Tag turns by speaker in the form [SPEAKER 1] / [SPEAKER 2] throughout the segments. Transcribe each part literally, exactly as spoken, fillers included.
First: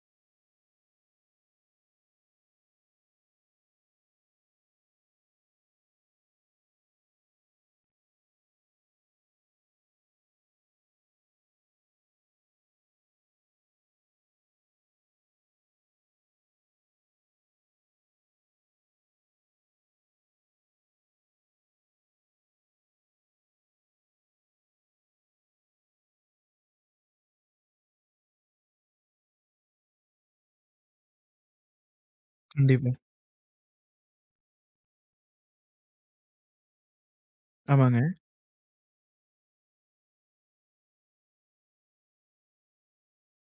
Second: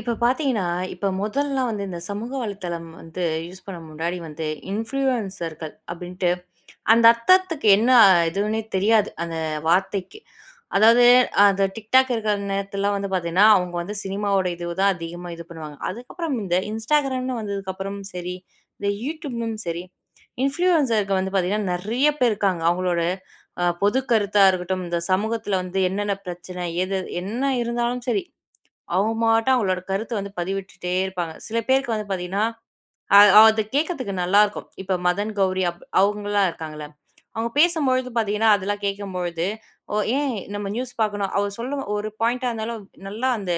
[SPEAKER 1] இப்ப பார்த்தீங்கன்னா, இப்ப முதல்லாம் வந்து இந்த சமூக வலைத்தளம் வந்து யூஸ் பண்ண முன்னாடி வந்து இன்ஃப்ளூயன்சர்கள் அப்டின்ட்டு, அந்த அர்த்தத்துக்கு என்ன எதுவுன்னே தெரியாது, அந்த வார்த்தைக்கு. அதாவது அந்த TikTok இருக்கிற நேரத்துலலாம் வந்து பார்த்தீங்கன்னா, அவங்க வந்து சினிமாவோட இது தான் அதிகமா இது பண்ணுவாங்க. அதுக்கப்புறம் இந்த Instagramன்னு வந்ததுக்கப்புறம் சரி, இந்த YouTubeம் சரி, இன்ஃப்ளூயன்சருக்கு வந்து பார்த்தீங்கன்னா, நெறைய பேர் இருக்காங்க. அவங்களோட அ பொது கருத்தா இருக்கட்டும், இந்த சமூகத்துல வந்து என்னென்ன பிரச்சனை, எது என்ன இருந்தாலும் சரி, அவங்க மாட்டும் அவங்களோட கருத்த வந்து பதிவிட்டுட்டே இருப்பாங்க. சில பேருக்கு வந்து பார்த்தீங்கன்னா,
[SPEAKER 2] கண்டிப்பா.
[SPEAKER 1] அ அது கேட்கறதுக்கு நல்லாருக்கும். இப்ப மதன், கௌரி அப் அவங்கலாம் இருக்காங்கல்ல. அவங்க
[SPEAKER 2] ஆமாங்க.
[SPEAKER 1] பேசும்பொழுது பார்த்தீங்கன்னா, அதெல்லாம் கேட்கும்பொழுது, "ஓ ஏன் நம்ம நியூஸ் பார்க்கணும்?" அவர் சொல்லும் ஒரு பாயிண்ட்டா இருந்தாலும் நல்லா அந்த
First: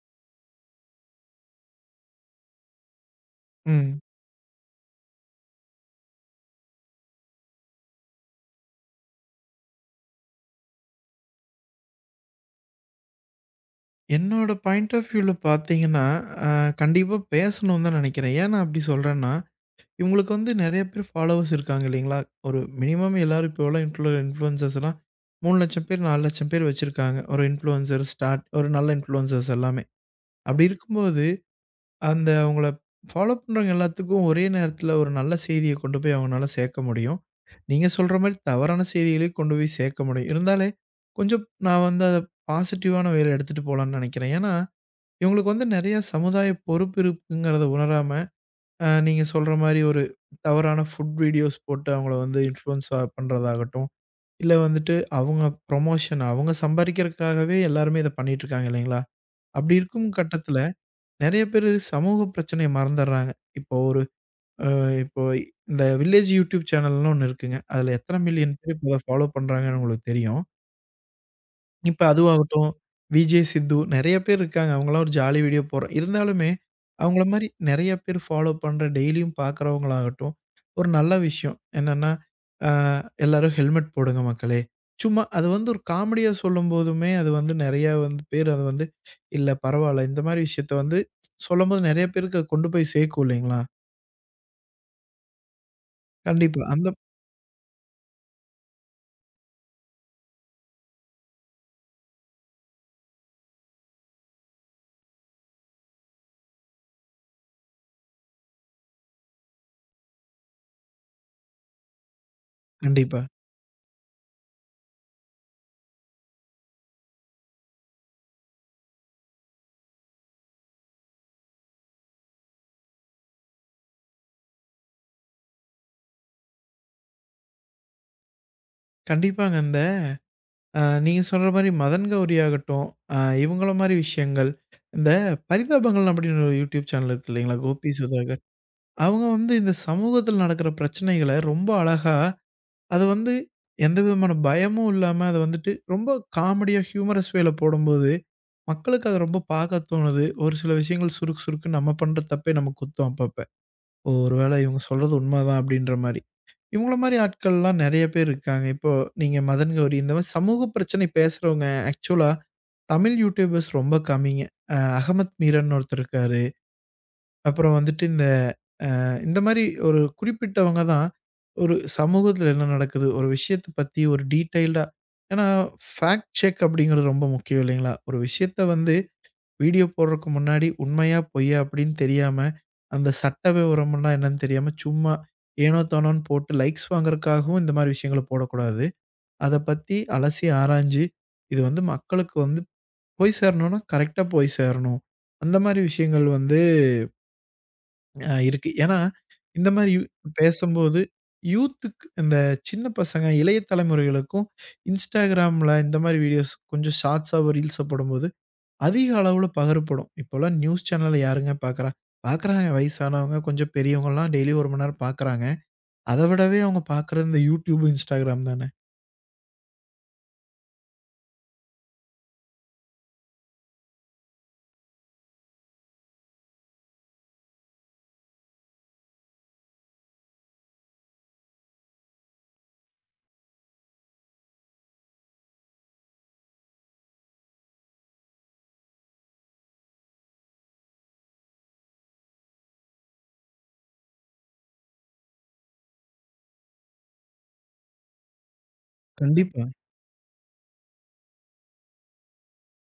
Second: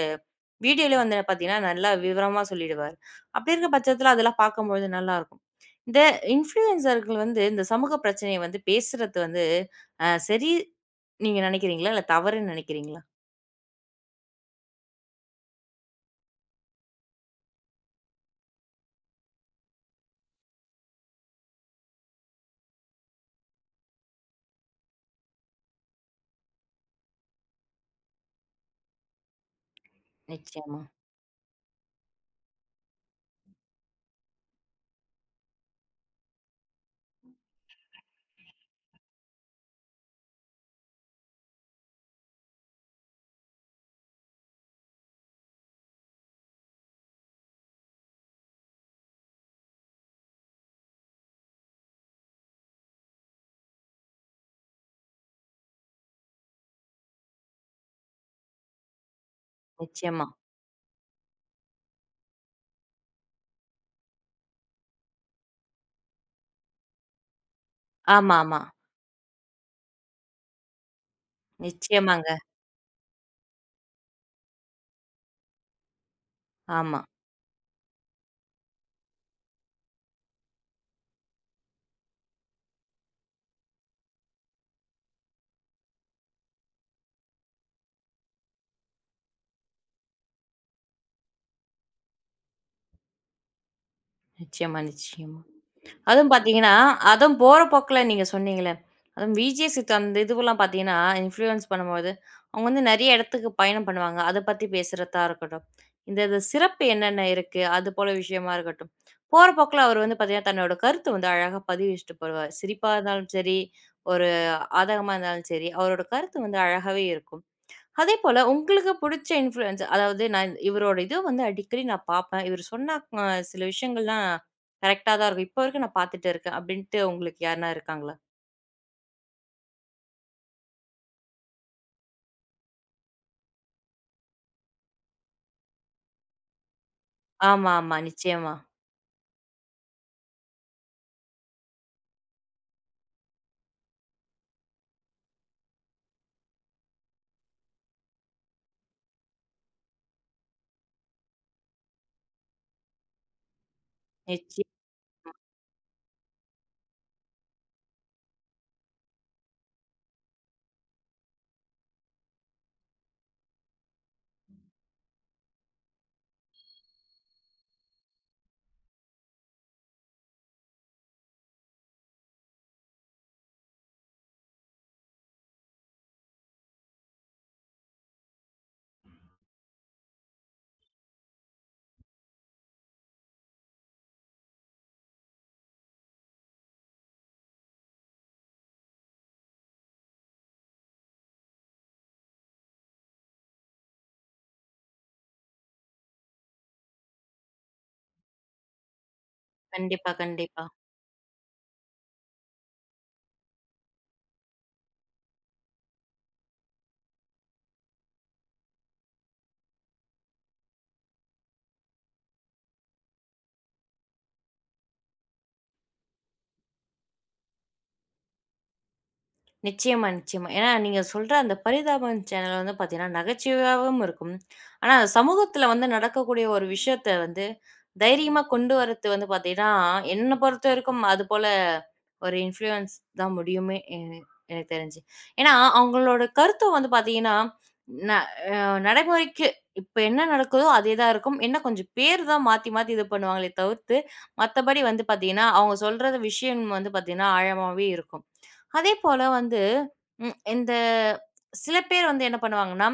[SPEAKER 1] வீடியோலயே வந்து பார்த்தீங்கன்னா, நல்லா விவரமா சொல்லிடுவாரு. அப்படி இருக்க
[SPEAKER 2] ம்.
[SPEAKER 1] பட்சத்தில அதெல்லாம் பார்க்கும்பொழுது நல்லாருக்கும். இந்த இன்ஃப்ளூயன்சர்கள் வந்து இந்த சமூக பிரச்சனைய வந்து பேசுறது வந்து அ சரி நீங்க நினைக்கிறீங்களா? இல்ல தவறுன்னு நினைக்கிறீங்களா?
[SPEAKER 2] என்னோட பாயிண்ட் ஆஃப் வியூல பார்த்தீங்கன்னா, அ கண்டிப்பா பேசணும்னு தான் நெனைக்கிறேன். ஏன் நான் அப்டி சொல்றேன்னா, இவங்களுக்கு வந்து நெறைய பேர் ஃபாலோவர்ஸ் இருக்காங்க இல்லைங்களா? ஒரு மினிமம் எல்லாரும் இப்போ உள்ள இன்ஃப்ளு இன்ஃப்ளூயன்சர்ஸ்லாம் மூணு லட்சம் பேர், நாலு லட்சம் பேர் வச்சிருக்காங்க. ஒரு இன்ஃப்ளூயன்சர் ஸ்டார்ட் ஒரு நல்ல இன்ஃப்ளூயன்சர்ஸ் எல்லாமே. அப்டி
[SPEAKER 1] நிச்சயமா,
[SPEAKER 2] இருக்கும்போது அந்த அவங்கள ஃபாலோ பண்றவங்க எல்லாத்துக்கும் ஒரே நேரத்துல ஒரு நல்ல செய்திய கொண்டு போய் அவங்கனால சேர்க்க முடியும். நீங்க சொல்ற மாரி தவறான செய்திகளையும் கொண்டு போய் சேர்க்க முடியும். இருந்தாலே, கொஞ்சம் நான் வந்து அத பாசிட்டிவான வேல எடுத்துட்டு போலான்னு நெனைக்கிறேன். ஏன்னா, இவங்களுக்கு வந்து நெறைய சமுதாய பொறுப்பு இருக்குங்கிறத உணராம, அ நீங்க சொல்ற மாரி ஒரு தவறான ஃபுட் வீடியோஸ் போட்டு அவங்கள வந்து இன்ஃப்ளூயன்ஸ் அ பண்றதாகட்டும், இல்ல வந்துட்டு அவங்க ப்ரமோஷன் அவங்க சம்பாரிக்கிறதுக்காகவே எல்லாருமே இத பண்ணிட்டு இருக்காங்க இல்லைங்களா? அப்படி இருக்கும்
[SPEAKER 1] நிச்சயமா.
[SPEAKER 2] கட்டத்துல நெறைய பேரு சமூக பிரச்சனைய மறந்துர்றாங்க. இப்போ ஒரு அ இப்போ இந்த வில்லேஜ் யூடியூப் சேனல்னு ஒண்ணு இருக்குங்க. அதுல எத்தன மில்லியன்
[SPEAKER 1] ஆமாமா.
[SPEAKER 2] பேர் இப்ப அத ஃபாலோ பண்றாங்கன்னு உங்களுக்கு தெரியும். இப்ப
[SPEAKER 1] நிச்சயமாங்க.
[SPEAKER 2] அதுவாகட்டும், விஜே சித்து நெறைய பேர் இருக்காங்க. அவங்கலாம் ஒரு ஜாலி வீடியோ போடுற இருந்தாலுமே,
[SPEAKER 1] ஆமா.
[SPEAKER 2] அவங்கள மாரி நெறைய பேர் ஃபாலோ பண்ற டெய்லியும் பார்க்குறவங்களாகட்டும், ஒரு நல்ல விஷயம் என்னன்னா, அ எல்லாரும் ஹெல்மெட் போடுங்க மக்களே. சும்மா அது வந்து ஒரு காமெடியா சொல்லும்போதுமே, அது வந்து நெறையா வந்து பேர் அத வந்து, இல்ல பரவால்ல இந்த மாரி விஷயத்த வந்து சொல்லும்போது நெறைய பேருக்கு அது கொண்டு போய் சேர்க்கும் இல்லைங்களா?
[SPEAKER 1] நிச்சயமா, நிச்சயமா. அதுவும்
[SPEAKER 2] கண்டிப்பா.
[SPEAKER 1] பார்த்தீங்கன்னா,
[SPEAKER 2] அந்த
[SPEAKER 1] அதுவும் போற போக்குல நீங்க சொன்னீங்களே, அதுவும் விஜே சித்து அந்த இதுவெல்லாம் பார்த்தீங்கன்னா, இன்ஃப்ளூயன்ஸ் பண்ணும்போது, அவங்க வந்து நெறைய இடத்துக்கு பயணம் பண்ணுவாங்க. அத பத்தி பேசுறதா இருக்கட்டும். இந்த இது சிறப்பு என்னென்ன இருக்கு? அது போல விஷயமா இருக்கட்டும். போற போக்குல அவர் வந்து பார்த்தீங்கன்னா, தன்னோட கருத்து வந்து அழகா பதிவிச்சுட்டு போடுவார். சிரிப்பா
[SPEAKER 2] கண்டிப்பா.
[SPEAKER 1] இருந்தாலும் சரி, ஒரு ஆதகமா இருந்தாலும் சரி, அவரோட கருத்து வந்து அழகாவே இருக்கும். அதே போல உங்களுக்கு புடிச்ச இன்ஃப்ளூயன்சர் அதாவது நான் இவரோட இது வந்து அடிக்கடி நான் பார்ப்பேன். இவரு சொன்னா அ சில விஷயங்கள்லாம் கரெக்ட்டா தான் இருக்கும். இப்போ வரைக்கும் நான் பார்த்துட்டு இருக்கேன். அப்படின்ட்டு உங்களுக்கு யாருனா இருக்காங்களா?
[SPEAKER 2] கண்டிப்பாங்க. அந்த அ நீங்க சொல்ற மாரி மதன் கௌரி ஆகட்டும், அ இவங்கள மாரி விஷயங்கள், இந்த பரிதாபங்கள் அப்படின்னு ஒரு யூடியூப் சேனல் இருக்கு இல்லைங்களா?
[SPEAKER 1] ஆமா,
[SPEAKER 2] கோபி
[SPEAKER 1] ஆமா.
[SPEAKER 2] சுதாகர்.
[SPEAKER 1] நிச்சயமா.
[SPEAKER 2] அவங்க வந்து இந்த சமூகத்துல நடக்கிற பிரச்சனைகள ரொம்ப அழகா, அத வந்து எந்த விதமான பயமும் இல்லாம அத வந்துட்டு ரொம்ப காமெடியா, ஹியூமரஸ் வேல போடும்போது, மக்களுக்கு அத ரொம்ப பார்க்க தோணுது. ஒரு சில விஷயங்கள் சுருக்கு சுருக்கு நம்ம பண்ற தப்பே நமக்கு குத்தும் அப்ப. ஓ! ஒருவேளை
[SPEAKER 1] நிச்சயம்.
[SPEAKER 2] இவங்க சொல்றது உண்மதான் அப்படின்ற மாரி. இவங்கள மாரி ஆட்கள்லாம் நெறைய பேர் இருக்காங்க. இப்போ நீங்க மதன் கௌரி இந்த மாரி சமூக பிரச்சனை பேசுறவங்க ஆக்சுவலா தமிழ் யூடியூபர்ஸ் ரொம்ப கம்மிங்க. அ அகமத் மீரன் ஒருத்தர் இருக்காரு. அப்புறம் வந்துட்டு இந்த இந்த மாரி ஒரு குறிப்பிட்டவங்க தான் ஒரு சமூகத்தில என்ன நடக்குது? ஒரு விஷயத்த பத்தி ஒரு டீட்டெயில்டா ஏன்னா ஃபேக்ட் செக் அப்படிங்கிறது ரொம்ப முக்கியம் இல்லைங்களா? ஒரு விஷயத்த வந்து வீடியோ போடுறதுக்கு முன்னாடி உண்மையா, பொய்யா அப்படின்னு தெரியாம, அந்த சட்ட விவரம்லாம் என்னன்னு தெரியாம, சும்மா ஏனோ தானோன்னு போட்டு லைக்ஸ் வாங்குறதுக்காகவும் இந்த மாரி விஷயங்கள போடக்கூடாது. அத பத்தி அலசி ஆராய்ஞ்சு, இது வந்து மக்களுக்கு வந்து போய் சேரணும்னா, கரெக்ட்டா போய் சேரணும். அந்த மாரி விஷயங்கள் வந்து அ இருக்கு. ஏன்னா, இந்த மாரி யு
[SPEAKER 1] கண்டிப்பா, கண்டிப்பா.
[SPEAKER 2] பேசும்போது யூத்துக்கு இந்த சின்ன பசங்க, இளைய தலைமுறைகளுக்கும் Instagramல இந்த மாரி வீடியோஸ் கொஞ்சம் ஷார்ட்ஸாவோ, ரீல்ஸோ போடும்போது அதிக அளவுல பகரப்படும். இப்போலாம் நியூஸ் சேனல யாருங்க பார்க்குறா? பார்க்குறாங்க வயசானவங்க, கொஞ்சம் பெரியவங்கலாம் டெய்லி ஒரு மணி நேரம் பார்க்குறாங்க. அத விடவே அவங்க பார்க்குறது இந்த YouTube, Instagram தானே.
[SPEAKER 1] நிச்சயமா, நிச்சயமா. ஏன்னா நீங்க சொல்ற அந்த பரிதாபம் சேனல் வந்து பார்த்தீங்கன்னா, நகைச்சுவையாவும் இருக்கும். ஆனா அது சமூகத்துல வந்து நடக்கக்கூடிய ஒரு விஷயத்த வந்து தைரியமா கொண்டு வரது வந்து பார்த்தீங்கன்னா, என்ன பொறுத்தவரைக்கும் அதுபோல ஒரு இன்ஃப்ளூயன்ஸ் தான் முடியுமே எ எனக்கு தெரிஞ்சு. ஏன்னா அவங்களோட கருத்தும் வந்து பார்த்தீங்கன்னா, ந அஹ் நடைமுறைக்கு இப்ப என்ன நடக்குதோ அதே தான் இருக்கும். என்ன கொஞ்சம் பேர் தான் மாத்தி மாத்தி இது பண்ணுவாங்களே தவிர்த்து, மத்தபடி வந்து பார்த்தீங்கன்னா, அவங்க சொல்றது விஷயம் வந்து பார்த்தீங்கன்னா, ஆழமாவே இருக்கும். அதே போல வந்து
[SPEAKER 2] கண்டிப்பா,
[SPEAKER 1] ம், இந்த சில பேர் வந்து என்ன பண்ணுவாங்கன்னா,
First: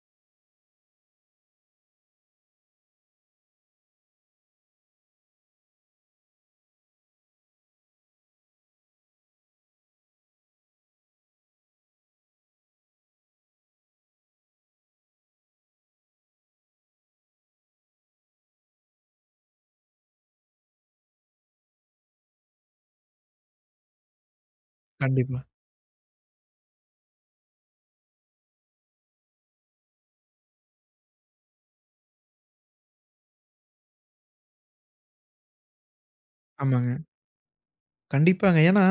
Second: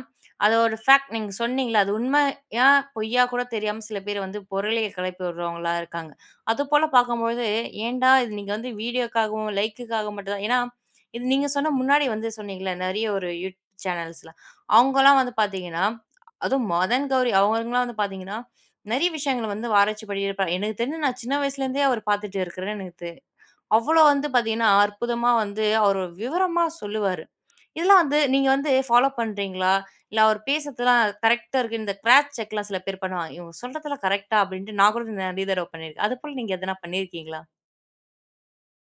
[SPEAKER 1] அத ஒரு ஃபேக்ட் நீங்க சொன்னீங்கல்ல, அது உண்மையா, பொய்யா கூட தெரியாம சில பேர் வந்து பொருளைய கிளப்பி விடுறவங்களா இருக்காங்க. அதுபோல பார்க்கும்போது, ஏன்டா இது நீங்க வந்து வீடியோக்காகவும், லைக்குக்காக மட்டும் தான் ஏன்னா, இது நீங்க சொன்ன முன்னாடி வந்து சொன்னீங்கல்ல, நெறைய ஒரு யூடியூப் சேனல்ஸ்ல. அவங்கலாம் வந்து பார்த்தீங்கன்னா, அதுவும் மதன் கௌரி அவங்களுக்குலாம் வந்து பார்த்தீங்கன்னா, நெறைய விஷயங்கள வந்து ஆராய்ச்சி பண்ணியிருப்பாங்க. எனக்கு தெரிஞ்சு நான் சின்ன வயசுலேருந்தே அவர பார்த்துட்டு இருக்கிறேன்னு எனக்கு தெ அவ்வளோ வந்து பார்த்தீங்கன்னா, அற்புதமா
[SPEAKER 2] கண்டிப்பா.
[SPEAKER 1] வந்து அவரு விவரமா சொல்லுவாரு. இதெல்லாம் வந்து நீங்க வந்து ஃபாலோ பண்றீங்களா? இல்ல அவர் பேசுறதெல்லாம் கரெக்ட்டா இருக்கு. இந்த கிராஸ் செக்லாம் சில பேர் பண்ணுவாங்க. இவங்க சொல்றதெல்லாம் கரெக்ட்டா அப்டின்ட்டு நான் கூட நெறைய தடவ பண்ணியிருக்கேன். அதுபோல நீங்க எதனா
[SPEAKER 2] ஆமாங்க.
[SPEAKER 1] பண்ணியிருக்கீங்களா?
[SPEAKER 2] கண்டிப்பாங்க. ஏன்னா,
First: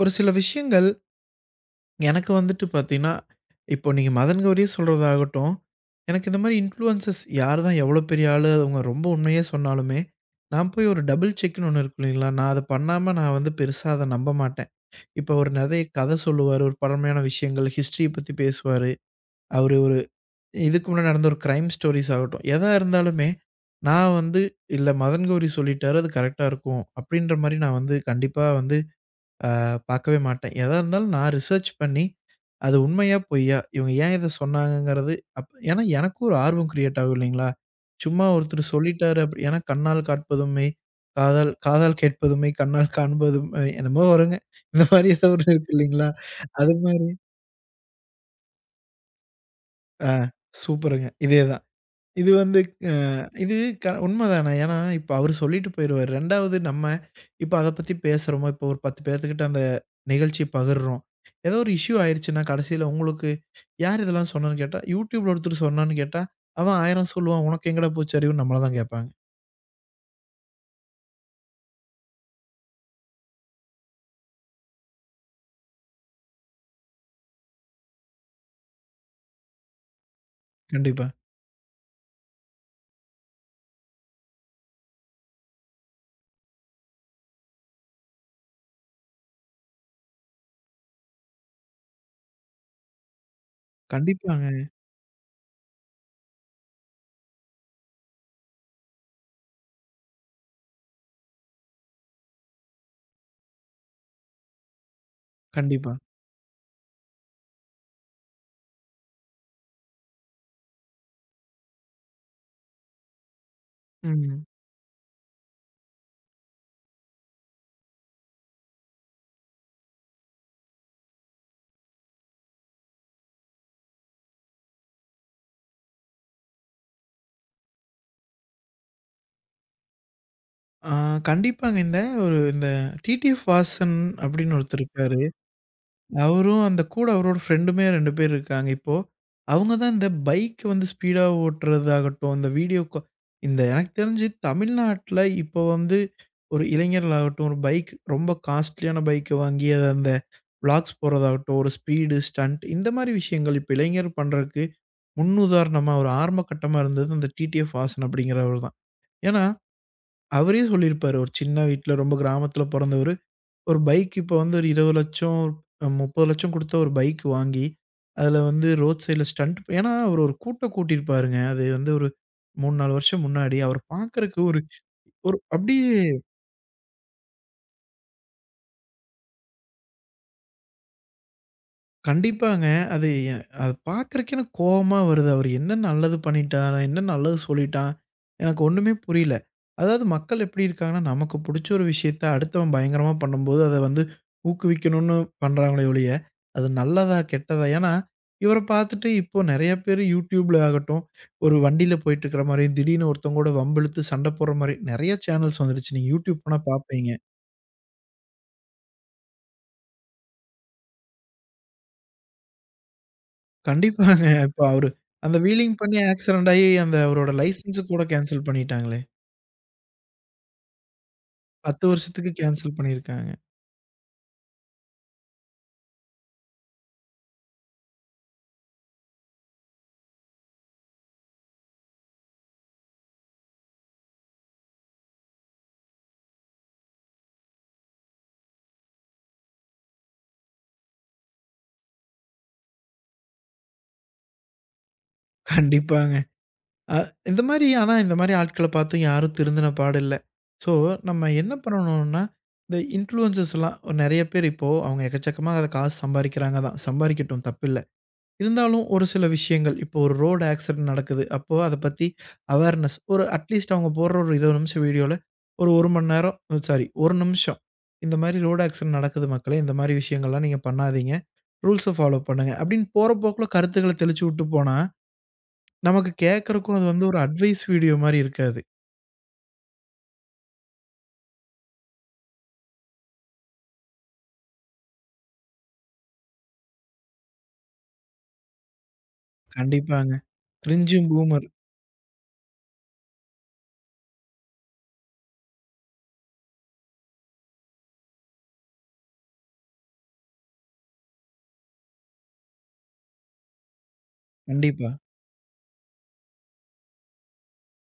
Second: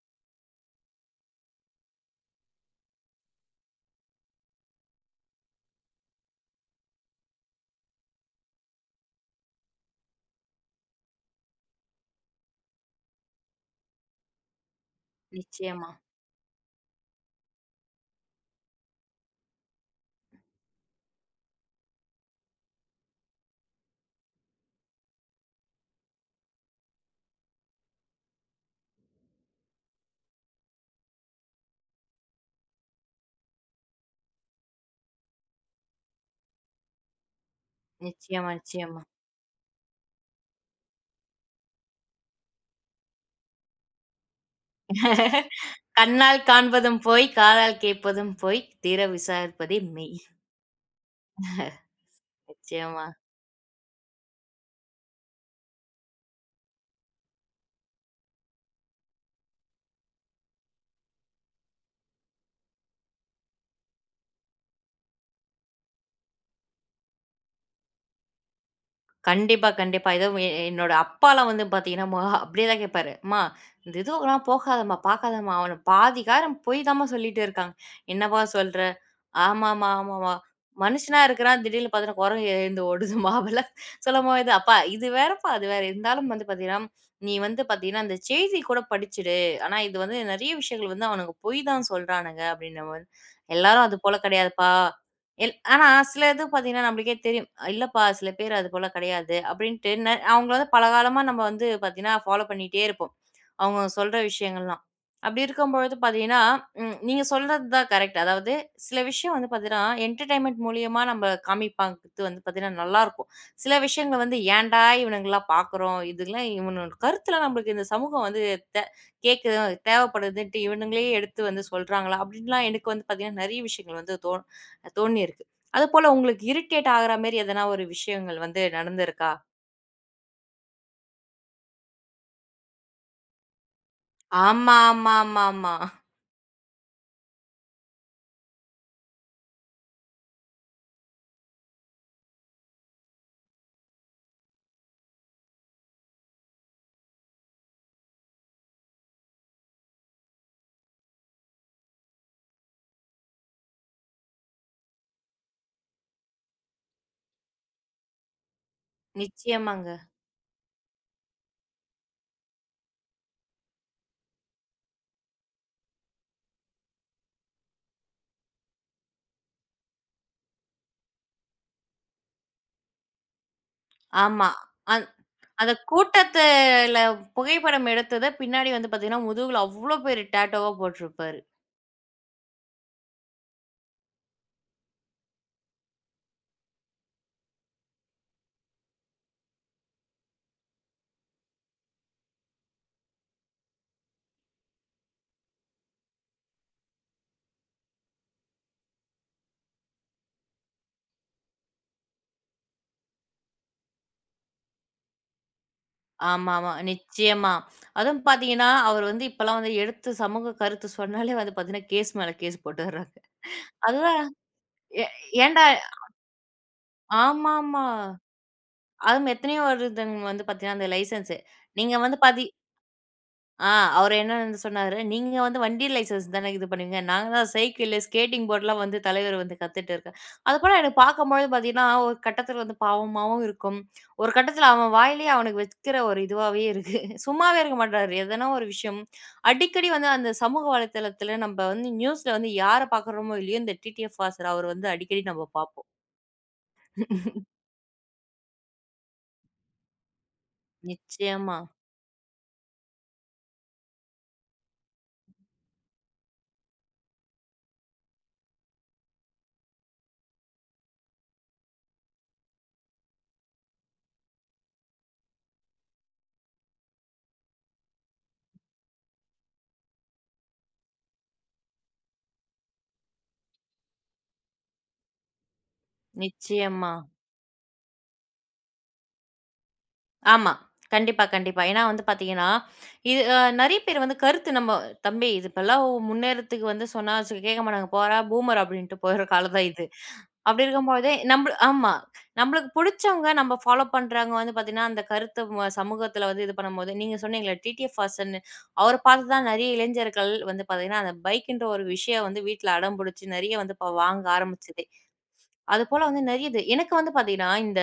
[SPEAKER 2] ஒரு சில விஷயங்கள் எனக்கு வந்துட்டு பார்த்தீங்கன்னா, இப்போ நீங்க மதன் கௌரியே சொல்றதாகட்டும், எனக்கு இந்த மாரி இன்ஃப்ளூயன்சஸ் யார் தான் எவ்வளோ பெரிய ஆளு, அவங்க ரொம்ப உண்மையே சொன்னாலுமே, நான் போய் ஒரு டபுள் செக்ன்னு ஒண்ணு இருக்கு இல்லைங்களா? நான் அத பண்ணாம நான் வந்து பெருசா அத நம்ப மாட்டேன். இப்ப அவரு நெறைய
[SPEAKER 1] நிச்சயமா,
[SPEAKER 2] கத சொல்லுவாரு. ஒரு பழமையான விஷயங்கள், ஹிஸ்டரிய பத்தி பேசுவாரு. அவரு ஒரு இதுக்கு முன்னாடி நடந்த ஒரு கிரைம் ஸ்டோரீஸ் ஆகட்டும், எதா இருந்தாலுமே, நான் வந்து, "இல்ல மதன் கௌரி சொல்லிட்டாரு. அது கரெக்ட்டா இருக்கும்." அப்படின்ற மாரி நான் வந்து கண்டிப்பா வந்து அ பார்க்கவே மாட்டேன். எதா இருந்தாலும் நான் ரிசர்ச் பண்ணி, அது உண்மையா பொய்யா? இவங்க ஏன் இத சொன்னாங்கங்கிறது அப் ஏன்னா எனக்கும் ஒரு ஆர்வம் கிரியேட் ஆகும் இல்லைங்களா? சும்மா
[SPEAKER 1] நிச்சயமா,
[SPEAKER 2] ஒருத்தர்
[SPEAKER 1] நிச்சயமா.
[SPEAKER 2] சொல்லிட்டாரு அப்படி ஏன்னா கண்ணால் காட்பதும் மெய், காதால் காதால் கேட்பதும் மெய், கண்ணால் காண்பதும் மெய் என்னமோ வருங்க. இந்த மாரி ஏதோ ஒண்ணு இருக்கு இல்லைங்களா?
[SPEAKER 1] கண்ணால்
[SPEAKER 2] அது
[SPEAKER 1] காண்பதும்
[SPEAKER 2] மாரி
[SPEAKER 1] போய், காதால் கேட்பதும் போய், தீர விசாரிப்பதே
[SPEAKER 2] ஆ
[SPEAKER 1] மெய்.
[SPEAKER 2] சூப்பருங்க. இதே தான். இது வந்து அ
[SPEAKER 1] நிச்சயமா.
[SPEAKER 2] இது க உண்மதானே. ஏன்னா, இப்ப அவரு சொல்லிட்டு போயிருவாரு. இரண்டாவது நம்ம இப்ப அத பத்தி பேசுறோமா, இப்ப ஒரு பத்து பேத்துக்கிட்ட அந்த நிகழ்ச்சிய பகிர்றோம். ஏதோ ஒரு இஷ்யூ ஆயிருச்சுன்னா, கடைசியில உங்களுக்கு யார் இதெல்லாம் சொன்னான்னு கேட்டா, YouTubeல ஒருத்தர் சொன்னான்னு கேட்டா, அவன் ஆயிரம் சொல்லுவான். உனக்கு எங்கடா போச்சு அறிவுன்னு நம்மள தான் கேட்பாங்க.
[SPEAKER 1] கண்டிப்பா, கண்டிப்பா. இதுவும் எ என்னோட அப்பாலாம் வந்து பார்த்தீங்கன்னா, மொ அப்படியே தான் கேட்பாரு. "அம்மா, இந்த இதுவுக்குலாம் போகாதம்மா, பார்க்காதம்மா. அவன பாதி காரம் பொய் தாம்மா சொல்லிட்டு இருக்காங்க." "என்னப்பா சொல்ற?" "ஆமாம்மா, ஆமாம்மா.
[SPEAKER 2] கண்டிப்பா.
[SPEAKER 1] மனுஷனா இருக்கிறான், திடீர்னு பார்த்தீங்கன்னா, குரங்கு எழுந்து ஓடுதும்மா." அப்பலாம் சொல்லும்போது, "அப்பா இது வேறப்பா, அது வேற. இருந்தாலும் வந்து பார்த்தீங்கன்னா, நீ வந்து பார்த்தீங்கன்னா, அந்த செய்தி கூட படிச்சுடு. ஆனா இது வந்து நெறைய விஷயங்கள் வந்து அவனுங்க பொய் தான் சொல்றானுங்க." அப்படின்னும்போது, "எல்லாரும் அது போல
[SPEAKER 2] கண்டிப்பாங்க.
[SPEAKER 1] கிடையாதுப்பா." எல் ஆனா சில இது பார்த்தீங்கன்னா, நம்மளுக்கே தெரியும். இல்லப்பா சில பேர் அது போல கிடையாது அப்படின்ட்டு ந அவங்கள வந்து பல காலமா நம்ம வந்து பார்த்தீங்கன்னா, ஃபாலோ பண்ணிட்டே இருப்போம். அவங்க சொல்ற விஷயங்கள்லாம். அப்படி
[SPEAKER 2] கண்டிப்பா.
[SPEAKER 1] இருக்கும்பொழுது பார்த்தீங்கன்னா, ம் நீங்க சொல்றது தான் கரெக்ட். அதாவது சில விஷயம் வந்து பார்த்தீங்கன்னா, என்டர்டெயின்மென்ட் மூலியமா நம்ம காமிப்பாங்கிறது வந்து பார்த்தீங்கன்னா, நல்லாருக்கும். சில விஷயங்கள வந்து
[SPEAKER 2] ம்.
[SPEAKER 1] ஏன்டா இவனுங்கலாம் பார்க்குறோம். இதுலாம் இவனோட கருத்துலாம் நம்மளுக்கு இந்த சமூகம் வந்து தே கேட்குது தேவைப்படுதுன்ட்டு இவனுங்களே எடுத்து வந்து சொல்றாங்களா? அப்படின்லாம் எனக்கு வந்து பார்த்தீங்கன்னா, நெறைய விஷயங்கள் வந்து தோ தோணியிருக்கு. அதுபோல உங்களுக்கு இரிட்டேட் ஆகுற மாரி எதனா ஒரு விஷயங்கள் வந்து நடந்திருக்கா?
[SPEAKER 2] ஆ கண்டிப்பாங்க. இந்த ஒரு இந்த டிடிஎஃப் வாசன் அப்படின்னு
[SPEAKER 1] ஆமா,
[SPEAKER 2] ஒருத்தர்
[SPEAKER 1] ஆமா,
[SPEAKER 2] இருக்காரு.
[SPEAKER 1] ஆமா, ஆமா.
[SPEAKER 2] அவரும் அந்த கூட அவரோட ஃப்ரெண்டுமே ரெண்டு பேர் இருக்காங்க. இப்போ அவங்க தான் இந்த பைக் வந்து ஸ்பீடா ஓட்டுறதாகட்டும், இந்த வீடியோ கா இந்த எனக்கு தெரிஞ்சு தமிழ்நாட்ல இப்போ வந்து ஒரு இளைஞர்களாகட்டும், ஒரு பைக் ரொம்ப காஸ்ட்லியான பைக்க வாங்கி அத அந்த விளாக்ஸ் போடுறதாகட்டும், ஒரு ஸ்பீடு, ஸ்டண்ட் இந்த மாரி விஷயங்கள் இப்ப இளைஞர் பண்றதுக்கு முன்னுதாரணமா ஒரு ஆரம்ப கட்டமா இருந்தது அந்த டிடிஎஃப் வாசன் அப்படிங்கிறவரு தான். ஏன்னா,
[SPEAKER 1] நிச்சயமாங்க.
[SPEAKER 2] அவரே சொல்லியிருப்பாரு ஒரு சின்ன வீட்ல ரொம்ப கிராமத்தில பொறந்தவரு. ஒரு பைக் இப்ப வந்து ஒரு இருபது லட்சம் அ முப்பது லட்சம் குடுத்து ஒரு பைக் வாங்கி, அதுல வந்து ரோட் சைட்ல ஸ்டண்ட் ஏன்னா அவரு ஒரு கூட்டம் கூட்டியிருப்பாருங்க. அது வந்து ஒரு மூணு, நாலு வருஷம் முன்னாடி அவர பார்க்கறக்கு
[SPEAKER 1] ஆமா.
[SPEAKER 2] ஒரு
[SPEAKER 1] அந்
[SPEAKER 2] ஒரு
[SPEAKER 1] அந்த
[SPEAKER 2] அப்படியே
[SPEAKER 1] கூட்டத்துல புகைப்படம் எடுத்தத பின்னாடி வந்து பார்த்தீங்கன்னா, முதுகுல அவ்ளோ பெரிய டேட்டூவா போட்டிருப்பாரு.
[SPEAKER 2] கண்டிப்பாங்க. அது எ அது பார்க்கறக்கே எனக்கு கோவமா வருது. அவரு என்ன நல்லது பண்ணிட்டாரு? என்ன நல்லது சொல்லிட்டான்? எனக்கு ஒண்ணுமே புரியல. அதாவது மக்கள் எப்படி இருக்காங்கன்னா, நமக்கு புடிச்ச ஒரு விஷயத்த அடுத்தவன் பயங்கரமா பண்ணும்போது, அத வந்து ஊக்குவிக்கணும்னு பண்றாங்களே ஒழிய, அது நல்லதா? கெட்டதா? ஏன்னா, இவர பார்த்துட்டு இப்போ நெறைய பேர் YouTubeல ஆகட்டும், ஒரு வண்டியில போயிட்டுருக்கிற மாரியும், திடீர்னு ஒருத்தவங்க கூட வம்பிழுத்து சண்ட போடுற மாரி நெறைய சேனல்ஸ் வந்துருச்சு. நீங்க YouTube போனா
[SPEAKER 1] ஆமாமா,
[SPEAKER 2] பார்ப்பீங்க.
[SPEAKER 1] நிச்சயமா. அதுவும் பார்த்தீங்கன்னா, அவர் வந்து இப்பலாம் வந்து எடுத்து சமூக கருத்து சொன்னாலே வந்து பார்த்தீங்கன்னா, கேஸ் மேல கேஸ் போட்டுர்றாங்க. அதுதான்
[SPEAKER 2] கண்டிப்பாங்க. இப்ப அவரு
[SPEAKER 1] எ
[SPEAKER 2] அந்த
[SPEAKER 1] ஏன்டா
[SPEAKER 2] வீலிங் பண்ணி ஆக்சிடென்ட் ஆயி அந்த அவரோட லைசென்ஸ்
[SPEAKER 1] ஆமாமா.
[SPEAKER 2] கூட கேன்சல் பண்ணிட்டாங்களே!
[SPEAKER 1] அதுவும் எத்தனையோ வருதுங்க வந்து பார்த்தீங்கன்னா, அந்த லைசென்ஸு.
[SPEAKER 2] பத்து
[SPEAKER 1] நீங்க வந்து
[SPEAKER 2] வருஷத்துக்கு
[SPEAKER 1] பாத்தி
[SPEAKER 2] கேன்சல் பண்ணியிருக்காங்க.
[SPEAKER 1] ஆ அவரு என்னன்னு சொன்னாரு, "நீங்க வந்து வண்டி லைசென்ஸ் தானே இது பண்ணுவீங்க. நாங்க தான் சைக்கிளு, ஸ்கேட்டிங் போர்ட்லாம் வந்து தலைவர் வந்து கத்துட்டு இருக்காரு." அது போல எனக்கு பார்க்கும்பொழுது பார்த்தீங்கன்னா, ஒரு கட்டத்தில வந்து பாவமாவும் இருக்கும். ஒரு கட்டத்தில அவன் வாயிலேயே அவனுக்கு வைக்கிற ஒரு இதுவாவே இருக்கு. சும்மாவே இருக்க மாட்டாரு. எதனா ஒரு விஷயம் அடிக்கடி வந்து அந்த சமூக வலைதளத்தில நம்ப வந்து நியூஸ்ல வந்து யார பார்க்குறோமோ இல்லையோ, இந்த டிடிஎஃப் வாசர் அவர வந்து அடிக்கடி நம்ம பார்ப்போம்.
[SPEAKER 2] கண்டிப்பாங்க. அ இந்த மாரி ஆனா இந்த மாரி ஆட்கள பார்த்தும் யாரும் திருந்தின பாடு இல்ல. ஸோ, நம்ம என்ன
[SPEAKER 1] நிச்சயமா,
[SPEAKER 2] பண்ணணும்னா, இந்த இன்ஃப்ளூயன்சர்ஸ்லாம் நெறைய பேர் இப்போ அவங்க எக்கச்சக்கமா அத காசு சம்பாரிக்கிறாங்க தான். சம்பாரிக்கட்டும் தப்பில்ல. இருந்தாலும் ஒரு சில விஷயங்கள், இப்போ ஒரு ரோடு ஆக்சிடென்ட் நடக்குது. அப்போ அத பத்தி அவேர்னஸ் ஒரு அட்லீஸ்ட் அவங்க போடுற ஒரு இருபது நிமிஷம் வீடியோல ஒரு 1 மணி நேரம் சாரி ஒரு நிமிஷம் இந்த மாரி ரோடு ஆக்சிடென்ட் நடக்குது மக்களே. இந்த மாரி விஷயங்கள்லாம் நீங்க பண்ணாதீங்க. ரூல்ஸ ஃபாலோ பண்ணுங்க. அப்படின்னு போற போக்குல கருத்துக்கள தெளிச்சு விட்டு போனா, நமக்கு கேட்கறக்கும் அது
[SPEAKER 1] நிச்சயமா.
[SPEAKER 2] வந்து ஒரு அட்வைஸ் வீடியோ மாரி இருக்காது.
[SPEAKER 1] ஆமா. கண்டிப்பா, கண்டிப்பா. ஏன்னா வந்து பார்த்தீங்கன்னா, இது அ நெறைய பேர் வந்து கருத்து நம்ம "தம்பி இது இப்பலாம் முன்னேறத்துக்கு வந்து சொன்னா சு கேட்க மாட்டாங்க. போடா பூமர்" அப்படின்ட்டு போயிற காலம் தான் இது.
[SPEAKER 2] கண்டிப்பாங்க.
[SPEAKER 1] அப்படி
[SPEAKER 2] கிரிஞ்சும்
[SPEAKER 1] இருக்கும்போது
[SPEAKER 2] பூமர்.
[SPEAKER 1] நம்ப ஆமா. நம்மளுக்கு புடிச்சவங்க நம்ம ஃபாலோ பண்றவங்க வந்து பார்த்தீங்கன்னா, அந்த கருத்து ம சமூகத்தில வந்து இது பண்ணும்போது நீங்க சொன்னீங்கல்ல டிடிஎஃப் வாசன் அவர பார்த்து தான் நெறைய இளைஞர்கள் வந்து பார்த்தீங்கன்னா, அந்த பைக்குன்ற ஒரு விஷயம் வந்து வீட்ல அடம் புடிச்சு நெறைய வந்து இப்ப வாங்க ஆரம்பிச்சதே.
[SPEAKER 2] கண்டிப்பா.
[SPEAKER 1] அதுபோல வந்து நெறைய இது. எனக்கு வந்து பார்த்தீங்கன்னா, இந்த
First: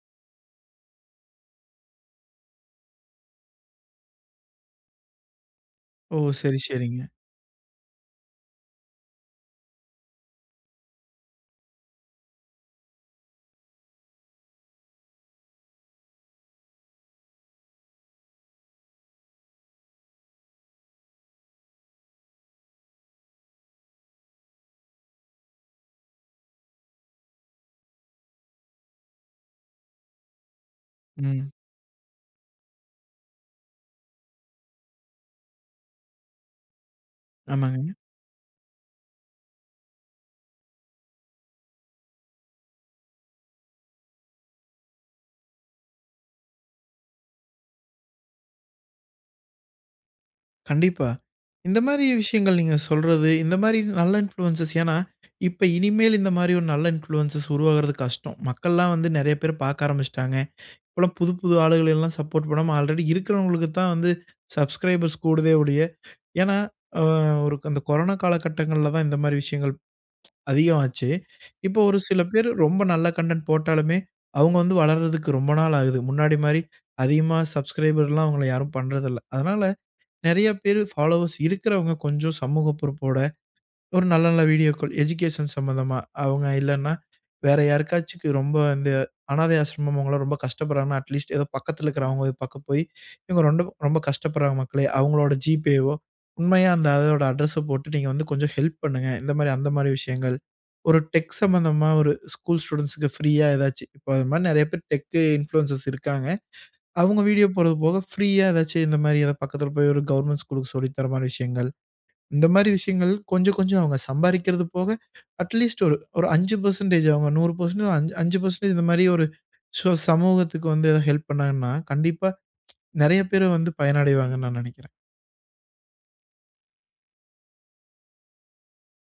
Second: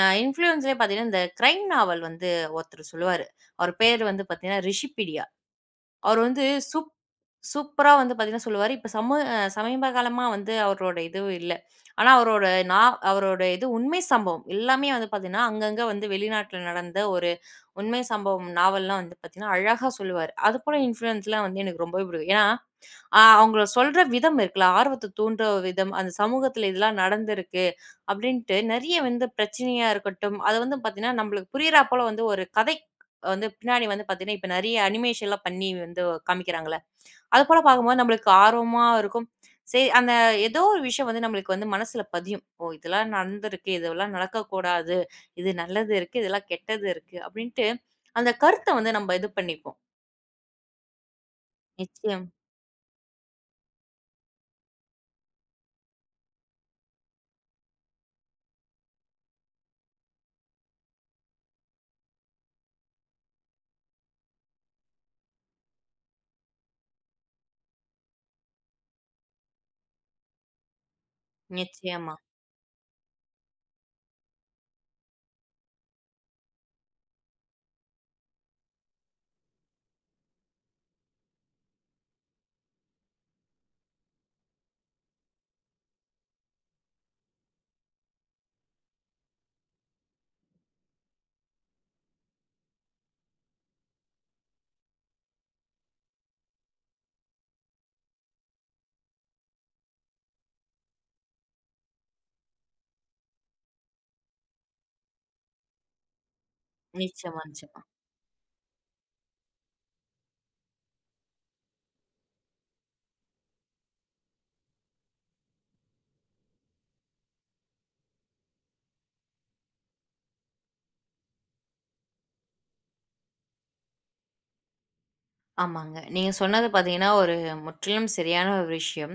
[SPEAKER 1] அ இன்ஃப்ளூயன்ஸ்லயே பார்த்தீங்கன்னா, இந்த கிரைம் நாவல் வந்து ஒருத்தர் சொல்லுவாரு. அவர் பேரு வந்து பார்த்தீங்கன்னா, ரிஷிபீடியா.
[SPEAKER 2] ஓ!
[SPEAKER 1] அவர் வந்து
[SPEAKER 2] சரி,
[SPEAKER 1] சூப்
[SPEAKER 2] சரிங்க.
[SPEAKER 1] சூப்பரா வந்து பார்த்தீங்கன்னா சொல்லுவாரு. இப்ப சம அ சமீப காலமா வந்து அவரோட இது இல்ல. ஆனா அவரோட நா அவரோட இது உண்மை சம்பவம் எல்லாமே வந்து பார்த்தீங்கன்னா, அங்கங்க வந்து வெளிநாட்டுல நடந்த ஒரு உண்மை சம்பவம் நாவல்லாம் வந்து பார்த்தீங்கன்னா, அழகா சொல்லுவாரு. அதுபோல இன்ஃப்ளூயன்ஸ்லாம் வந்து எனக்கு ரொம்பவே பிடிக்கும். ஏன்னா, ஆ அவுங்க சொல்ற விதம் இருக்குல்ல, ஆர்வத்த தூண்டுற விதம், அந்த சமூகத்துல இதெல்லாம் நடந்திருக்கு அப்டின்ட்டு நெறைய வந்து பிரச்சனையா இருக்கட்டும், அத வந்து பாத்தீங்கன்னா,
[SPEAKER 2] ம்.
[SPEAKER 1] நம்மளுக்கு புரியிறா போல வந்து ஒரு கதை வந்து பின்னாடி வந்து பாத்தீங்கன்னா, இப்ப நெறைய அனிமேஷன்லாம் பண்ணி வந்து காமிக்கிறாங்கல்ல. அது போல
[SPEAKER 2] ஆமாங்க.
[SPEAKER 1] பாக்கும்போது நம்மளுக்கு ஆர்வமா இருக்கும். சரி, அந்த ஏதோ ஒரு விஷயம் வந்து நம்மளுக்கு வந்து மனசுல பதியும். ஓ! இதெல்லாம் நடந்திருக்கு, இதெல்லாம் நடக்கக்கூடாது, இது நல்லது இருக்கு, இதெல்லாம் கெட்டது இருக்கு அப்டின்ட்டு, அந்த கருத்த வந்து நம்ம இது பண்ணிப்போம்.
[SPEAKER 2] கண்டிப்பா. இந்த மாரி
[SPEAKER 1] நிச்சயம்,
[SPEAKER 2] விஷயங்கள் நீங்க சொல்றது, இந்த மாரி நல்ல இன்ஃப்ளூயன்ஸஸ் ஏன்னா, இப்ப இனிமேல் இந்த மாரி ஒரு நல்ல இன்ஃப்ளூயன்ஸஸ் உருவாகுறது கஷ்டம். மக்கள்லாம் வந்து நெறைய பேர் பார்க்க ஆரம்பிச்சுட்டாங்க. இப்பலாம் புது புது ஆளுகள எல்லாம் சப்போர்ட் பண்ணாம ஆல்ரெடி இருக்கிறவங்களுக்கு தான் வந்து சப்ஸ்கிரைபர்ஸ் கூடுதே ஒழிய, ஏன்னா அ ஒரு அந்த கொரோனா காலகட்டங்கள்ல தான் இந்த மாரி விஷயங்கள் அதிகமாச்சு. இப்போ ஒரு
[SPEAKER 1] நிச்சயமா,
[SPEAKER 2] சில பேர் ரொம்ப நல்ல கன்டென்ட் போட்டாலுமே, அவங்க வந்து வளர்றதுக்கு ரொம்ப நாள் ஆகுது. முன்னாடி மாரி அதிகமா சப்ஸ்கிரைபர்லாம் அவங்கள யாரும் பண்றதில்ல. அதனால நெறைய பேரு ஃபாலோவர்ஸ் இருக்கிறவங்க கொஞ்சம் சமூக பொறுப்போட, ஒரு நல்ல நல்ல வீடியோக்கள் எஜுகேஷன் சம்மந்தமா, அவங்க இல்லன்னா, வேற யாருக்காச்சுக்கு ரொம்ப இந்த அனாதை ஆசிரமம் அவங்கலாம் ரொம்ப கஷ்டப்படுறாங்கன்னா, அட்லீஸ்ட் ஏதோ பக்கத்துல இருக்கிறவங்க போய் பக்கம் போய், இவங்க ரொம்ப ரொம்ப கஷ்டப்படுறாங்க மக்களே, அவங்களோட ஜிபேவோ, உண்மையா அந்த அதோட அட்ரஸ போட்டு நீங்க வந்து கொஞ்சம் ஹெல்ப் பண்ணுங்க. இந்த மாரி, அந்த மாரி விஷயங்கள். ஒரு டெக் சம்மந்தமா ஒரு ஸ்கூல் ஸ்டூடண்ட்ஸ்க்கு ஃப்ரீயா ஏதாச்சு இப்போ அது மாரி நெறைய பேர் டெக்கு இன்ஃப்ளூயன்சர்ஸ் இருக்காங்க. அவங்க
[SPEAKER 1] நிச்சயமா,
[SPEAKER 2] வீடியோ போறது
[SPEAKER 1] நிச்சயமா.
[SPEAKER 2] போக, ஃப்ரீயா ஏதாச்சும் இந்த மாரி ஏதாவது பக்கத்துல போய் ஒரு கவர்மெண்ட் ஸ்கூலுக்கு சொல்லி தர மாரி விஷயங்கள். இந்த மாரி விஷயங்கள் கொஞ்சம் கொஞ்சம் அவங்க சம்பாரிக்கிறது போக, அட்லீஸ்ட் ஒரு ஒரு அஞ்சு பர்சன்ட் அவங்க நூறு பர்சன்ட் அஞ்சு பர்சன்ட் இந்த மாரி ஒரு சோ சமூகத்துக்கு வந்து ஏதாவது ஹெல்ப் பண்ணாங்கன்னா, கண்டிப்பா நெறைய பேர் வந்து பயனடைவாங்கன்னு நான் நெனைக்கிறேன்.
[SPEAKER 1] ஆமாங்க. நீங்க சொன்னது பார்த்தீங்கன்னா, ஒரு முற்றிலும் சரியான ஒரு விஷயம்.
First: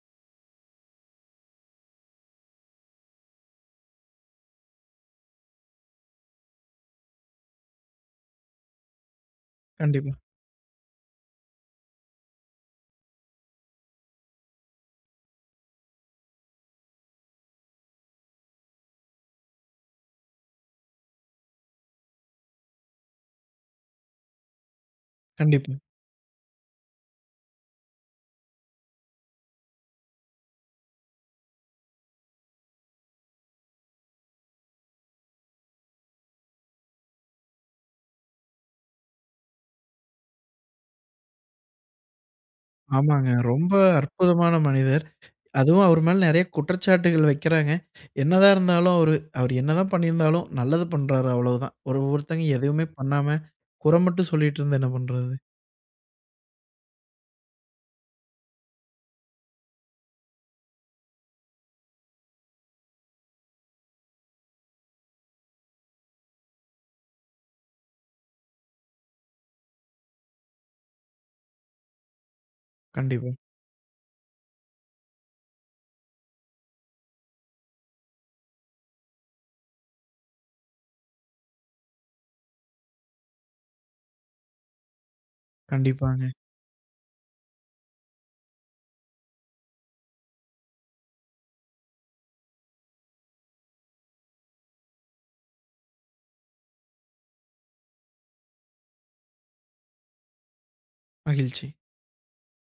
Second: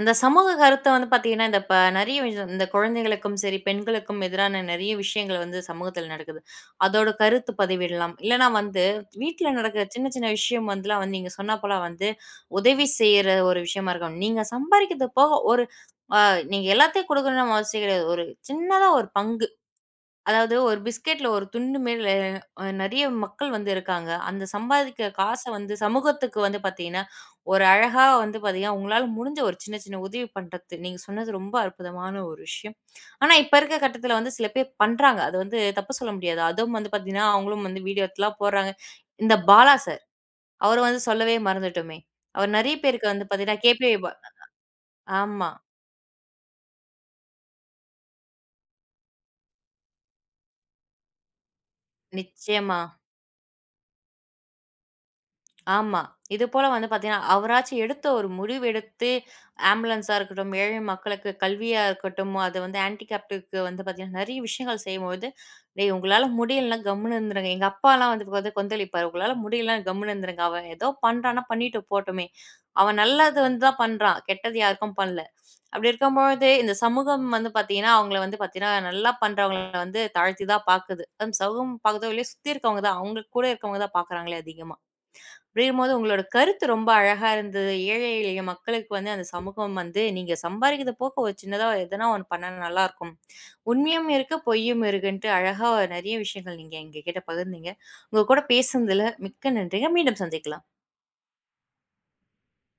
[SPEAKER 1] இந்த சமூக கருத்த வந்து பார்த்தீங்கன்னா, இந்த ப நெறைய விஷயம் இந்த குழந்தைகளுக்கும் சரி, பெண்களுக்கும் எதிரான நெறைய விஷயங்கள் வந்து சமூகத்தில நடக்குது. அதோட கருத்து பதிவிடலாம். இல்லன்னா வந்து வீட்ல நடக்கிற சின்ன
[SPEAKER 2] கண்டிப்பா,
[SPEAKER 1] சின்ன விஷயம் வந்துலாம் வந்து நீங்க சொன்னா போல வந்து உதவி செய்ற ஒரு விஷயமா இருக்கும். நீங்க சம்பாரிக்கிறது போக ஒரு அ நீங்க எல்லாத்தையும் குடுக்கணும்னு அவசியம் கிடையாது. ஒரு சின்னதா ஒரு பங்கு அதாவது ஒரு பிஸ்கட்ல ஒரு துண்டு மேல அ நெறைய மக்கள் வந்து இருக்காங்க. அந்த சம்பாதிக்கிற காச
[SPEAKER 2] கண்டிப்பா.
[SPEAKER 1] வந்து சமூகத்துக்கு வந்து பார்த்தீங்கன்னா, ஒரு அழகா வந்து பார்த்தீங்கன்னா, உங்களால முடிஞ்ச ஒரு சின்ன சின்ன உதவி பண்றது. நீங்க சொன்னது ரொம்ப அற்புதமான ஒரு விஷயம். ஆனா இப்ப இருக்க கட்டத்துல வந்து சில பேர் பண்றாங்க. அது வந்து தப்பு சொல்ல முடியாது. அதுவும் வந்து பார்த்தீங்கன்னா, அவங்களும் வந்து வீடியோ எல்லாம் போடுறாங்க. இந்த பாலா சார், அவர வந்து சொல்லவே மறந்துட்டோமே! அவர் நெறைய பேருக்கு வந்து
[SPEAKER 2] ஆமாங்க.
[SPEAKER 1] பார்த்தீங்கன்னா,
[SPEAKER 2] ரொம்ப
[SPEAKER 1] கேபி பா
[SPEAKER 2] அற்புதமான மனிதர்.
[SPEAKER 1] ஆமா.
[SPEAKER 2] அதுவும் அவர் மேல நெறைய குற்றச்சாட்டுகள் வைக்கிறாங்க. என்னதான் இருந்தாலும் அவரு அவரு என்னதான் பண்ணியிருந்தாலும் நல்லது பண்றாரு அவ்வளவுதான். ஒரு ஒருத்தங்க
[SPEAKER 1] நிச்சயமா.
[SPEAKER 2] எதுவுமே பண்ணாம குறை மட்டும் சொல்லிட்டு இருந்தா என்ன பண்றது?
[SPEAKER 1] ஆமா. இது போல வந்து பார்த்தீங்கன்னா, அவராச்சும் எடுத்த ஒரு முடிவு எடுத்து ஆம்புலன்ஸா இருக்கட்டும், ஏழை மக்களுக்கு கல்வியா இருக்கட்டும், அது வந்து ஹேண்டிகேப்டுக்கு வந்து பார்த்தீங்கன்னா, நெறைய விஷயங்கள் செய்யும்போது, "டேய் உங்களால முடியலன்னா கம்முனு இருந்துருங்க." எங்க அப்பாலாம் வந்து வந்து கொந்தளிப்பாரு. "உங்களால முடியலன்னா கம்முனு இருந்துருங்க. அவன் ஏதோ பண்றான்னா பண்ணிட்டு போட்டுமே. அவன்
[SPEAKER 2] கண்டிப்பா,
[SPEAKER 1] நல்லது வந்து தான் பண்றான். கெட்டது யாருக்கும் பண்ணல." அப்படி இருக்கும்பொழுது, இந்த சமூகம் வந்து பார்த்தீங்கன்னா, அவங்கள வந்து பார்த்தீங்கன்னா, நல்லா பண்றவங்கள வந்து தாழ்த்தி தான் பார்க்குது. அதுவும் சமூகம் பார்க்குதோ இல்லையோ, சுத்தி இருக்கவங்க தான். அவங்க கூட இருக்கவங்க தான் பார்க்குறாங்களே அதிகமா. அப்படிங்கும்போது உங்களோட
[SPEAKER 2] கண்டிப்பாங்க.
[SPEAKER 1] கருத்து ரொம்ப அழகா இருந்தது. ஏழை எளிய மக்களுக்கு வந்து அந்த சமூகம் வந்து, நீங்க சம்பாரிக்கிறத போக ஒரு சின்னதா எதனா ஒண்ணு பண்ணா நல்லாருக்கும். உண்மையும் இருக்கு, பொய்யும் இருக்குன்ட்டு அழகா நெறைய விஷயங்கள் நீங்க எங்ககிட்ட பகிர்ந்தீங்க. உங்க கூட பேசுனதுல மிக்க நன்றிங்க. மீண்டும் சந்திக்கலாம்.
[SPEAKER 2] மகிழ்ச்சி.